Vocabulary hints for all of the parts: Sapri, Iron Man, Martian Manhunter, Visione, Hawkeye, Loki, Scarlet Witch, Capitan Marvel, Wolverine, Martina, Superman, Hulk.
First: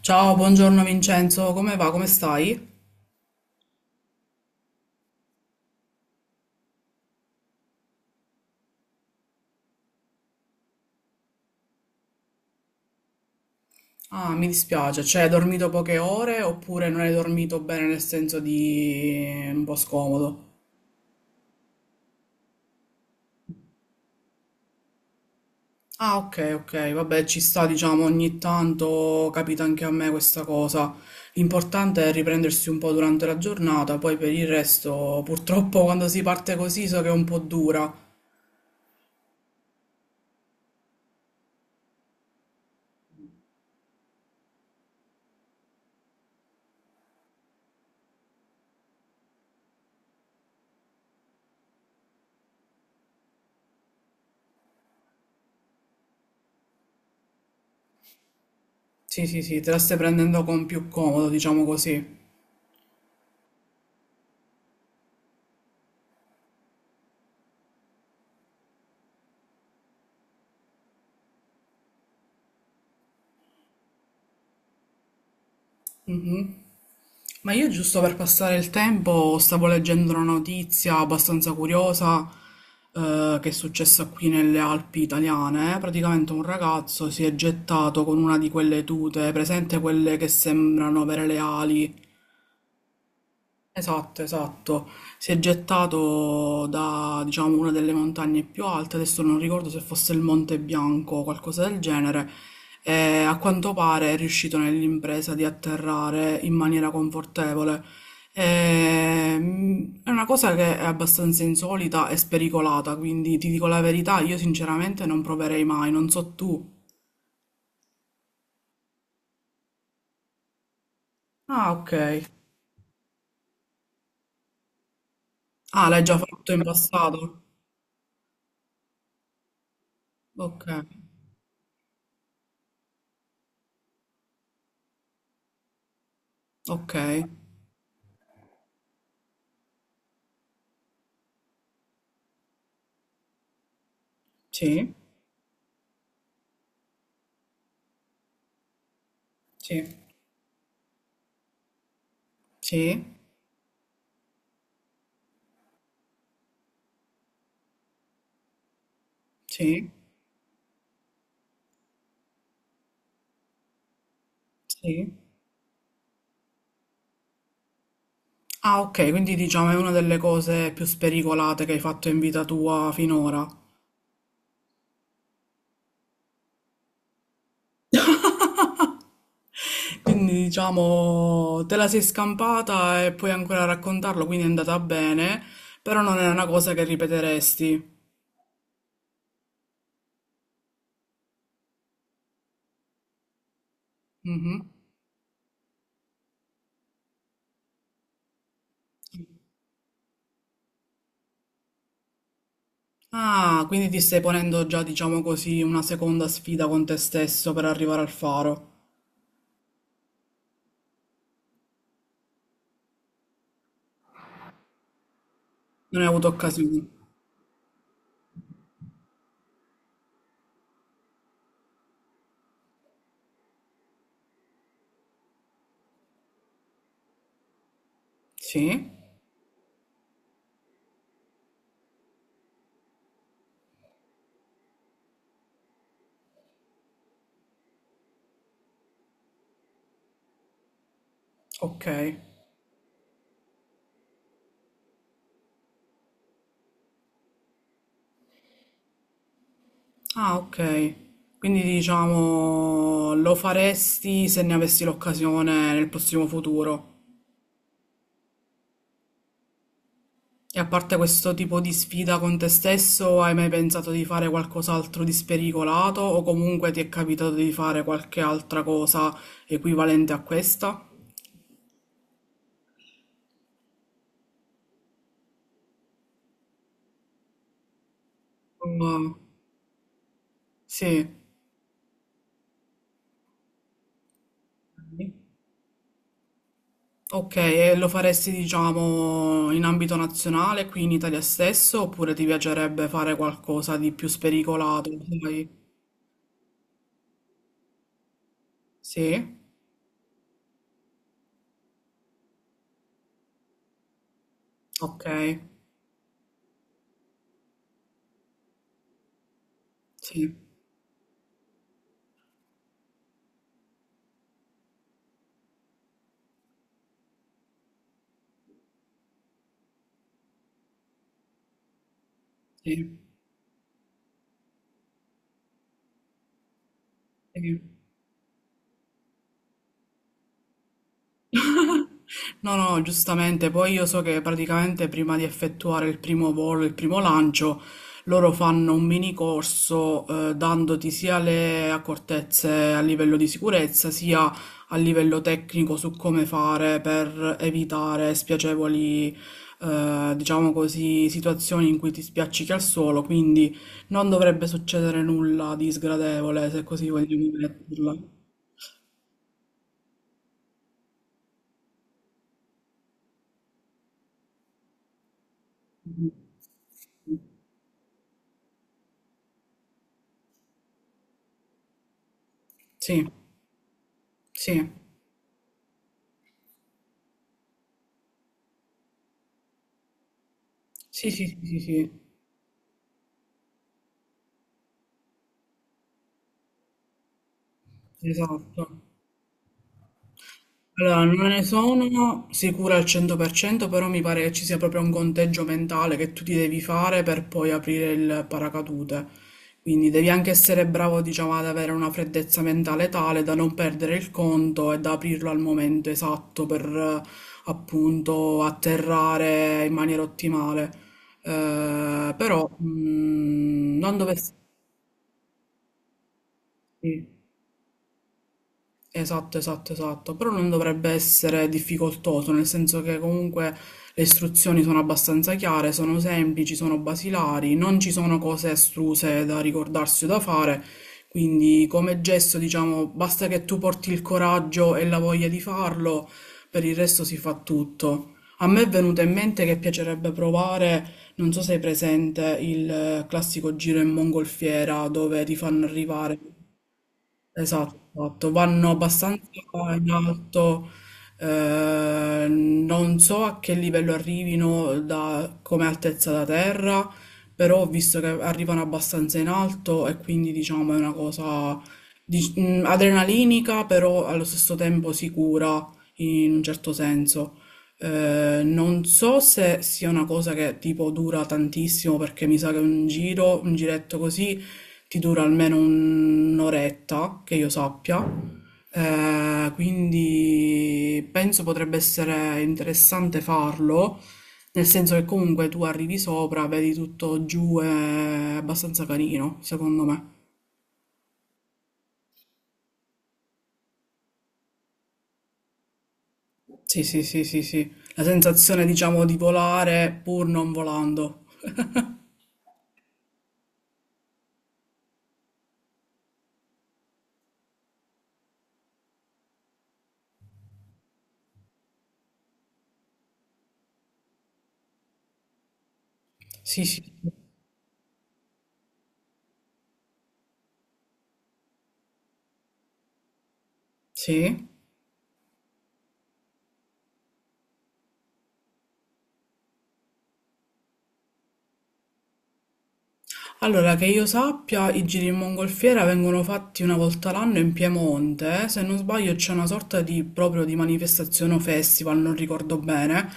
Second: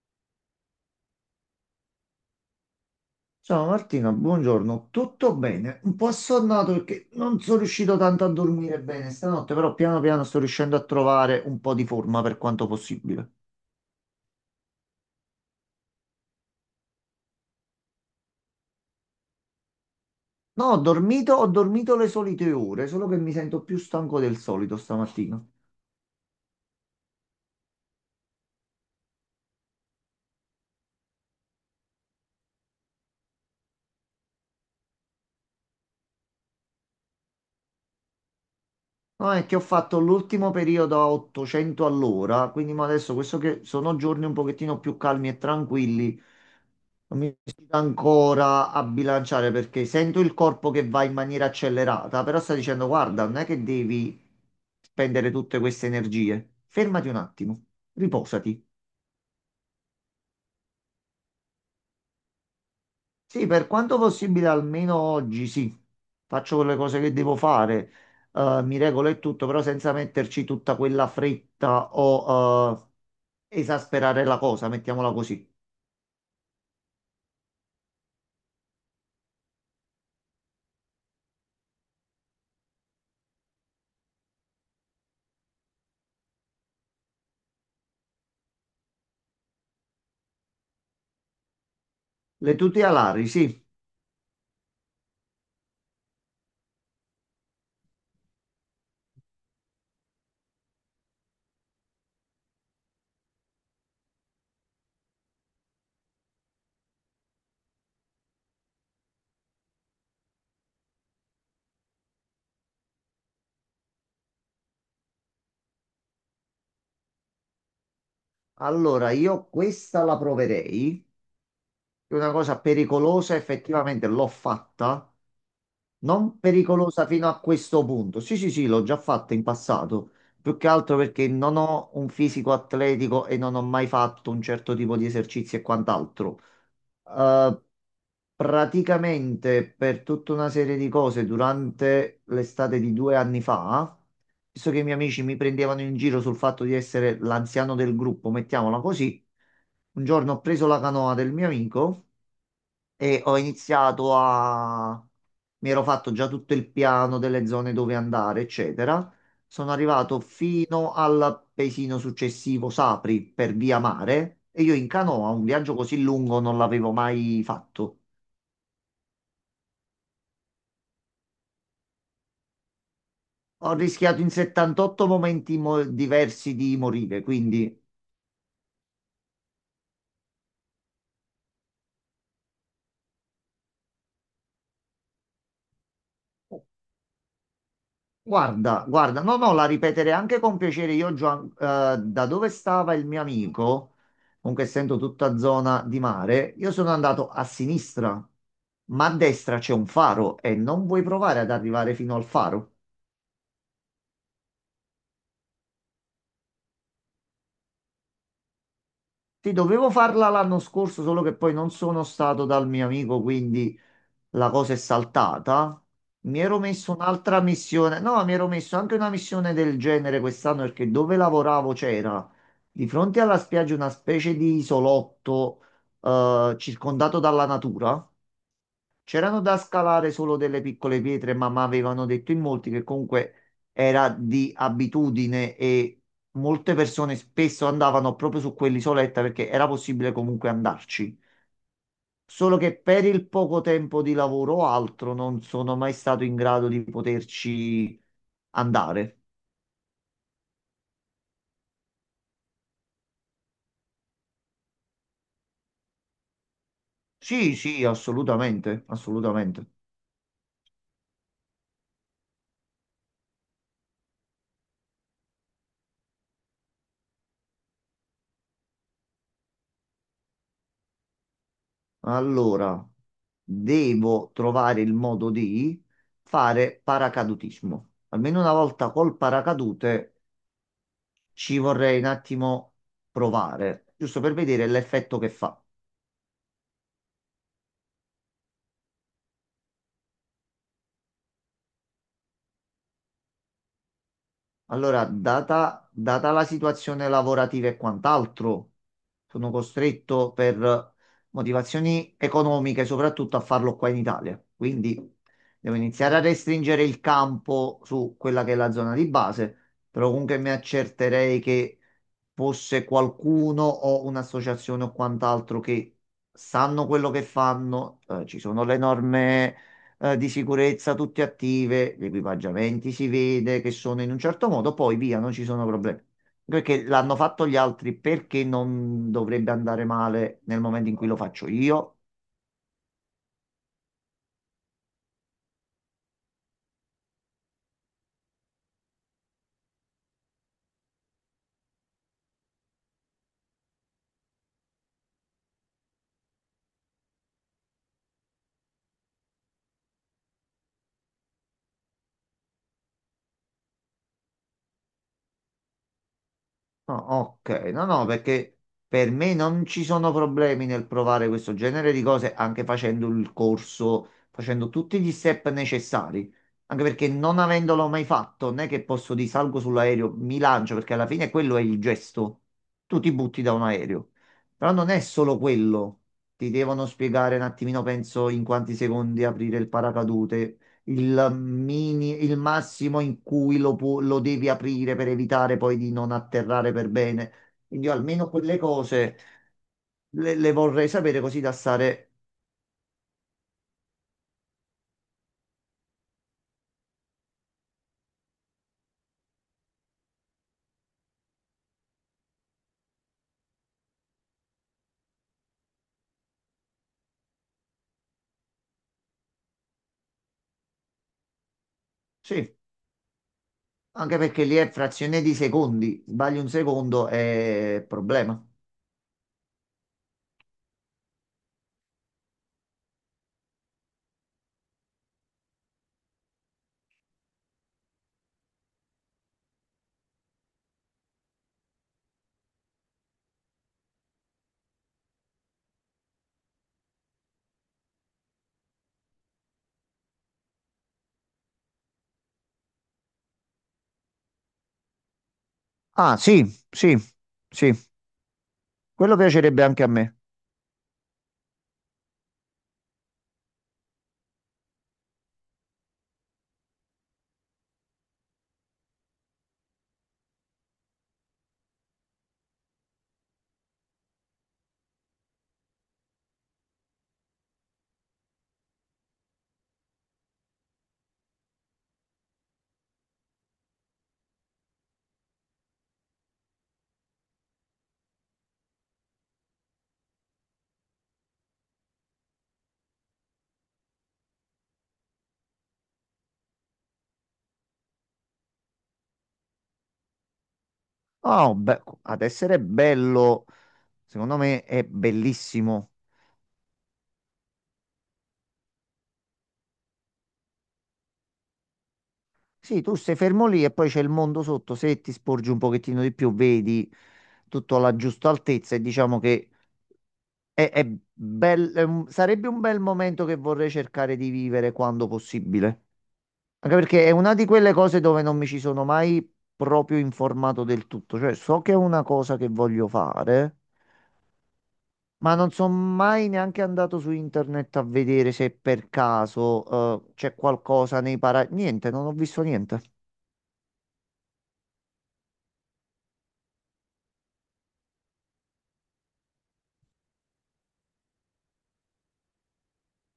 Ciao, buongiorno Vincenzo, come va? Come stai? Ciao Martina, buongiorno. Tutto bene? Un po' assonnato perché non sono riuscito tanto a dormire bene stanotte, però piano piano sto riuscendo a trovare un po' di forma per quanto possibile. Ah, mi dispiace, cioè hai dormito poche ore oppure non hai dormito bene nel senso di un po' scomodo? No, ho dormito le solite ore, solo che mi sento più stanco del solito stamattina. Ah, ok, ok, vabbè, ci sta, diciamo, ogni tanto capita anche a me questa cosa. L'importante è riprendersi un po' durante la giornata, poi per il resto, purtroppo quando si parte così so che è un po' dura. No, è che ho fatto l'ultimo periodo a 800 all'ora, quindi ma adesso questo che sono giorni un pochettino più calmi e tranquilli, non mi riesco ancora a bilanciare perché sento il corpo che va in maniera accelerata, però sta dicendo, guarda, non è che devi spendere tutte queste energie. Fermati un attimo, riposati. Sì, sì, sì, te la stai prendendo con più comodo, diciamo così. Sì, per quanto possibile, almeno oggi sì, faccio quelle cose che devo fare, mi regolo e tutto, però senza metterci tutta quella fretta o esasperare la cosa, mettiamola così. Ma io giusto per passare il tempo stavo leggendo una notizia abbastanza curiosa che è successa qui nelle Alpi italiane. Praticamente un ragazzo si è gettato con una di quelle tute, presente quelle che sembrano avere le ali. Le tute alari, sì. Esatto, esatto. Si è gettato da, diciamo, una delle montagne più alte, adesso non ricordo se fosse il Monte Bianco o qualcosa del genere, e a quanto pare è riuscito nell'impresa di atterrare in maniera confortevole. È una cosa che è abbastanza insolita e spericolata, quindi ti dico la verità, io sinceramente non proverei mai, non so tu. Allora, io questa la proverei. Ah, ok. Io una cosa pericolosa, effettivamente l'ho fatta, Ah, l'hai già non fatto in pericolosa fino a passato? questo punto. Sì, sì, sì, l'ho già fatta in passato, più Ok, che altro perché non ho un fisico atletico e non ho mai fatto un certo tipo di esercizi e quant'altro. ok. Eh, praticamente per tutta una serie di cose durante l'estate di 2 anni fa, visto che i Sì, miei amici mi prendevano in giro sul fatto di essere l'anziano del gruppo, mettiamola così, sì. un giorno ho preso la canoa del mio amico Sì, e ho iniziato a... mi ero fatto già tutto il piano delle zone dove andare, eccetera. Sono sì, arrivato fino al paesino successivo, Sapri, per via mare, e io in sì. canoa un viaggio così lungo non l'avevo mai fatto. Ah, ok, quindi diciamo è una delle cose più spericolate che hai fatto in vita tua finora. Ho rischiato in 78 diversi di morire, quindi Quindi diciamo te la sei scampata e puoi ancora raccontarlo, quindi è andata bene, però non è una cosa che ripeteresti. guarda, guarda, no, no, la ripeterei anche con piacere. Io già, da dove stava il mio amico, Mhm. comunque essendo tutta zona di mare, io sono andato a sinistra, ma a destra c'è un faro e non vuoi provare ad arrivare fino al faro. Ah, quindi ti stai ponendo già, diciamo così, una seconda sfida con te stesso per arrivare al faro. Ti dovevo farla l'anno scorso, solo che poi non sono stato dal mio amico, quindi la cosa è saltata. Non hai avuto Mi ero occasione. messo un'altra missione, no, mi ero messo anche una missione del genere quest'anno perché dove lavoravo c'era di fronte alla spiaggia una specie di isolotto circondato dalla natura. Sì, C'erano da scalare solo delle piccole pietre, ma mi avevano detto in molti che comunque era di abitudine e molte persone spesso andavano proprio su quell'isoletta perché era possibile comunque andarci. ok. Solo che per il poco tempo di lavoro o altro non sono mai stato in grado di poterci andare. Ah, ok. Quindi diciamo lo faresti se ne avessi l'occasione nel prossimo futuro. Sì, sì, assolutamente, assolutamente. E a parte questo tipo di sfida con te stesso, hai mai pensato di fare qualcos'altro di spericolato o comunque ti è capitato di fare qualche altra cosa equivalente a questa? Allora, devo trovare il modo di fare paracadutismo. Almeno una volta Mm, col paracadute sì. ci vorrei un attimo provare, giusto per vedere l'effetto che fa. Ok, e lo faresti diciamo in ambito nazionale, qui in Italia stesso, oppure ti piacerebbe fare qualcosa di più spericolato? Allora, Sai? Data la situazione lavorativa e quant'altro, Sì. sono costretto per motivazioni economiche soprattutto a farlo qua in Italia. Quindi Okay, devo iniziare a restringere il campo su quella che è la zona di base, però sì, comunque mi accerterei che fosse qualcuno o un'associazione o quant'altro che sanno quello che fanno, ci sono le norme di sicurezza tutte attive, gli equipaggiamenti sì, si vede che sono in un certo modo, poi via, non ci sono problemi. Perché l'hanno fatto gli sì. altri, perché non dovrebbe andare male nel momento in cui lo faccio io? No, no, giustamente. Poi io so che praticamente prima di effettuare il primo volo, il primo lancio, loro fanno un mini corso dandoti sia le accortezze a livello di sicurezza, sia a livello tecnico su come fare per evitare spiacevoli, diciamo così, situazioni in cui ti spiaccichi al suolo. Quindi non dovrebbe succedere nulla di sgradevole, se così No, vogliamo ok, no, metterla. no, perché per me non ci sono problemi nel provare questo genere di cose anche facendo il corso, facendo tutti gli step Mh. necessari. Anche perché Mh. non avendolo mai fatto, non è che posso di salgo sull'aereo, mi lancio, perché alla fine quello è il gesto. Tu Sì, ti butti da un aereo. sì. Però non è solo quello. Ti devono spiegare un attimino, penso, in quanti secondi aprire il paracadute Sì, sì, il sì, sì, sì, mini, il massimo in cui lo devi aprire per evitare poi di non atterrare per bene. Quindi io almeno quelle esatto. cose le vorrei Allora, sapere non così ne da stare... sono sicura al 100%, però mi pare che ci sia proprio un conteggio mentale che tu ti devi fare per poi aprire il paracadute. Quindi devi anche essere bravo, diciamo, ad avere una freddezza mentale tale da non perdere il conto e da aprirlo al momento esatto per appunto atterrare in maniera ottimale. Però Sì, non anche dovessi... perché lì è frazione di secondi. Sbagli un secondo è problema. Esatto, esatto, esatto, però non dovrebbe essere difficoltoso, nel senso che comunque le istruzioni sono abbastanza chiare, sono semplici, sono basilari, non ci sono cose estruse da ricordarsi o da fare, quindi come gesto, diciamo, basta che tu porti il coraggio e la voglia di farlo, per il resto si fa tutto. A me è venuto in mente che piacerebbe provare, non so se hai presente, il classico giro in mongolfiera dove ti fanno Ah, arrivare. sì, sì, sì. Esatto, esatto. Vanno Quello abbastanza piacerebbe anche a in me. alto, non so a che livello arrivino come altezza da terra, però ho visto che arrivano abbastanza in alto e quindi diciamo è una cosa adrenalinica, però allo stesso tempo sicura in un certo senso. Non so se sia una cosa che tipo dura tantissimo perché mi sa che un giro, un giretto così che dura almeno un'oretta, che io sappia. Quindi penso potrebbe essere interessante farlo, nel senso che comunque tu arrivi sopra, vedi tutto giù, è abbastanza carino, secondo me. Oh, beh, ad essere bello, secondo me è bellissimo. Sì, sì, sì, sì, sì. La sensazione, diciamo, di volare pur non volando. Sì, tu sei fermo lì e poi c'è il mondo sotto, se ti sporgi un pochettino di più, vedi tutto alla giusta altezza e diciamo che è sarebbe un bel momento che vorrei cercare di vivere quando possibile. Sì, Anche sì, sì. perché è una di quelle cose dove non mi ci sono mai proprio informato del tutto, cioè so che è una cosa che voglio fare, Sì? ma non sono mai neanche andato su internet a vedere se per caso c'è qualcosa nei para... Niente, non ho visto niente. Allora, che io sappia, i giri in mongolfiera vengono fatti una volta l'anno in Piemonte. Eh. Se non sbaglio, c'è una sorta di proprio di manifestazione o festival, non ricordo bene,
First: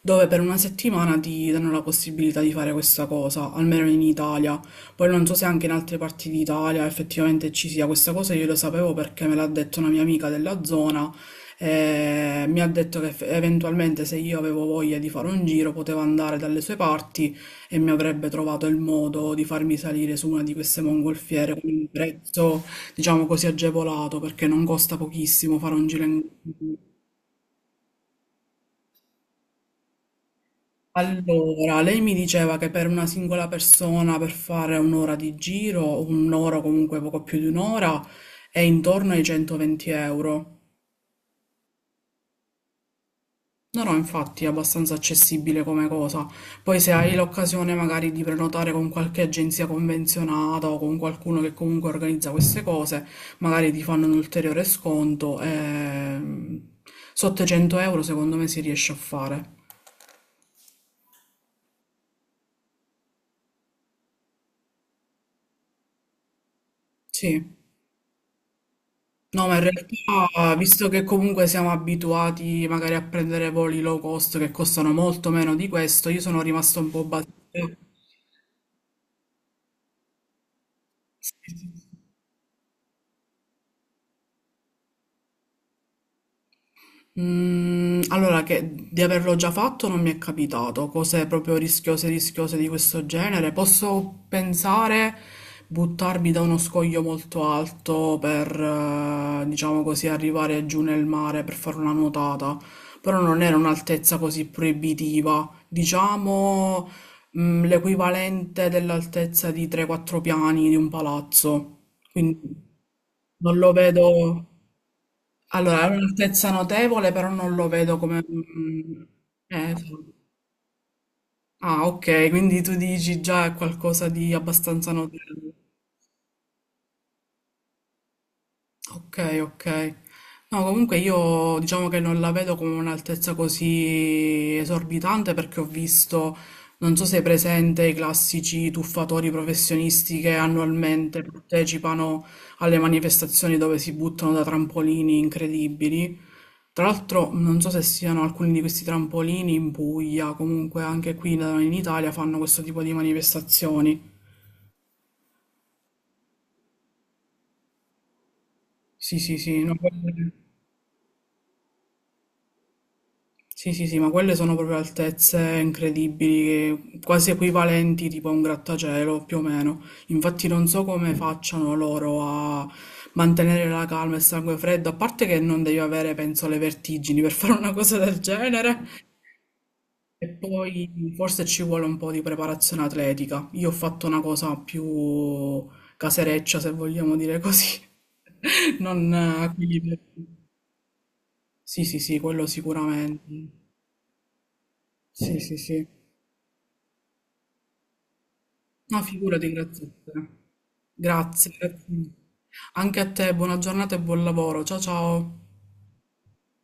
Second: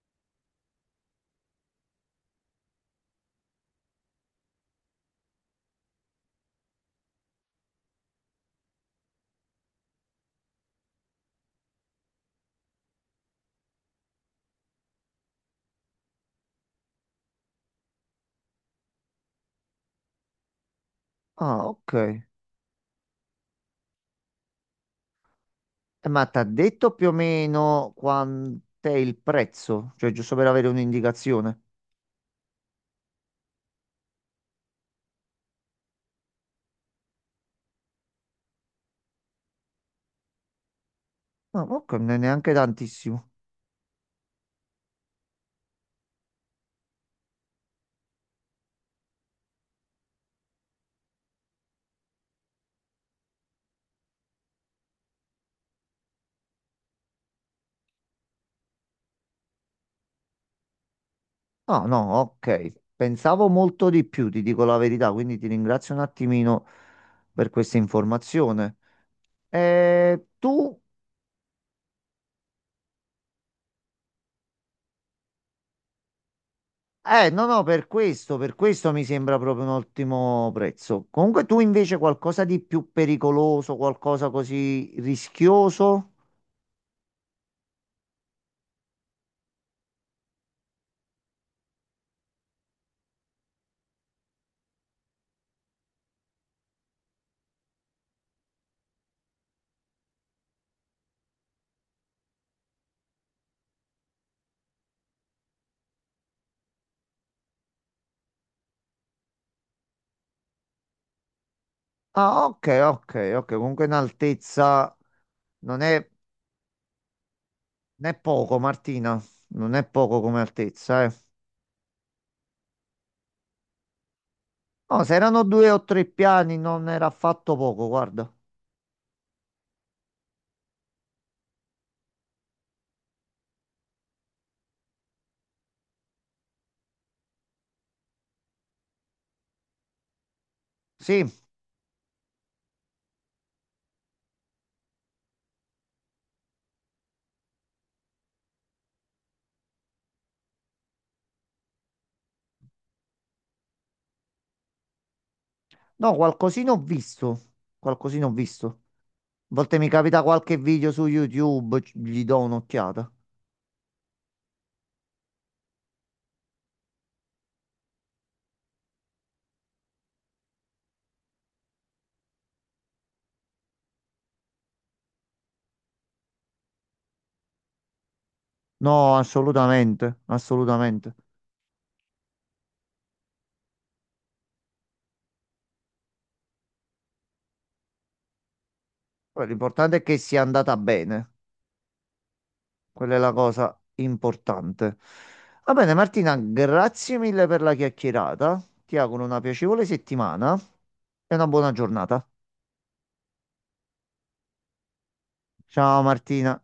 dove per una settimana ti danno la possibilità di fare questa cosa, almeno in Italia. Poi non so se anche in altre parti d'Italia effettivamente ci sia questa cosa, io lo sapevo perché me l'ha detto una mia amica della zona. E mi ha detto che eventualmente se io avevo voglia di fare un giro potevo andare dalle sue parti e mi avrebbe trovato il modo di farmi salire su una di queste mongolfiere Ah, con un ok. prezzo, diciamo così, agevolato, perché non costa pochissimo fare un giro in... ma ti ha detto più o meno quant'è il prezzo? Cioè, giusto per avere un'indicazione. Allora, lei mi diceva che per una singola persona per fare un'ora di giro, un'ora o comunque poco più di un'ora, è intorno ai 120 euro. No, ok, non è neanche tantissimo. No, no, infatti è abbastanza accessibile come cosa. Poi se hai l'occasione magari di prenotare con qualche agenzia convenzionata o con qualcuno che comunque organizza queste cose, magari ti fanno un ulteriore sconto. Sotto i 100 euro secondo me si riesce a fare. No, no, ok. Pensavo molto di più, ti dico la verità, quindi ti ringrazio un attimino Sì. per questa informazione. No, ma in realtà, Tu? visto che comunque siamo abituati magari a prendere voli low cost che costano molto meno di questo, io sono rimasto un po' basito. No, no, per questo mi sembra proprio un ottimo prezzo. Comunque tu invece qualcosa di più pericoloso, qualcosa così rischioso? Mm, allora, che di averlo già fatto non mi è capitato, cose proprio rischiose, rischiose di questo genere. Posso pensare buttarmi da uno scoglio molto alto per, diciamo così, arrivare giù nel mare per fare una nuotata, però non era un'altezza così proibitiva, diciamo, mm, l'equivalente dell'altezza di 3-4 piani di un palazzo. Quindi Ah, ok, ok, non ok. lo Comunque in vedo. altezza Allora, non è è, un'altezza notevole, però non lo vedo non è come... poco, mm, Martina. Non è esatto. poco come altezza, eh. Ah, ok, quindi tu dici già è qualcosa di abbastanza No, se erano notevole. due o tre piani non era affatto poco, guarda. Ok, ok. No, comunque io diciamo che non la vedo come un'altezza così esorbitante perché ho visto, non so se è presente, i classici tuffatori professionisti che annualmente Sì, partecipano alle manifestazioni dove si buttano da trampolini incredibili. Tra l'altro non so se siano alcuni di questi trampolini in Puglia, comunque anche qui da noi in Italia fanno questo tipo di manifestazioni. no, qualcosina ho visto. Qualcosina ho visto. A Sì, sì, sì, no, volte mi capita quelle- qualche video su YouTube, gli do un'occhiata. sì, sì, sì, ma quelle sono proprio altezze incredibili, che- quasi equivalenti tipo a un grattacielo, più o meno. Infatti non so come facciano loro a mantenere la calma e il sangue freddo, a parte che non devi avere, penso, le vertigini per fare una cosa del genere. No, assolutamente, E poi assolutamente. forse ci vuole un po' di preparazione atletica. Io ho fatto una cosa più casereccia, se vogliamo dire così. Non Poi quelli per- l'importante è che sia andata bene. sì, sì, sì, quello Quella è la sicuramente. cosa importante. Sì, sì, Va sì. bene, Martina, grazie mille per la chiacchierata. Ti No, auguro una figurati, piacevole grazie a te. settimana e una Grazie, buona grazie. giornata. Anche a te, buona giornata e buon lavoro. Ciao, ciao. Ciao Martina.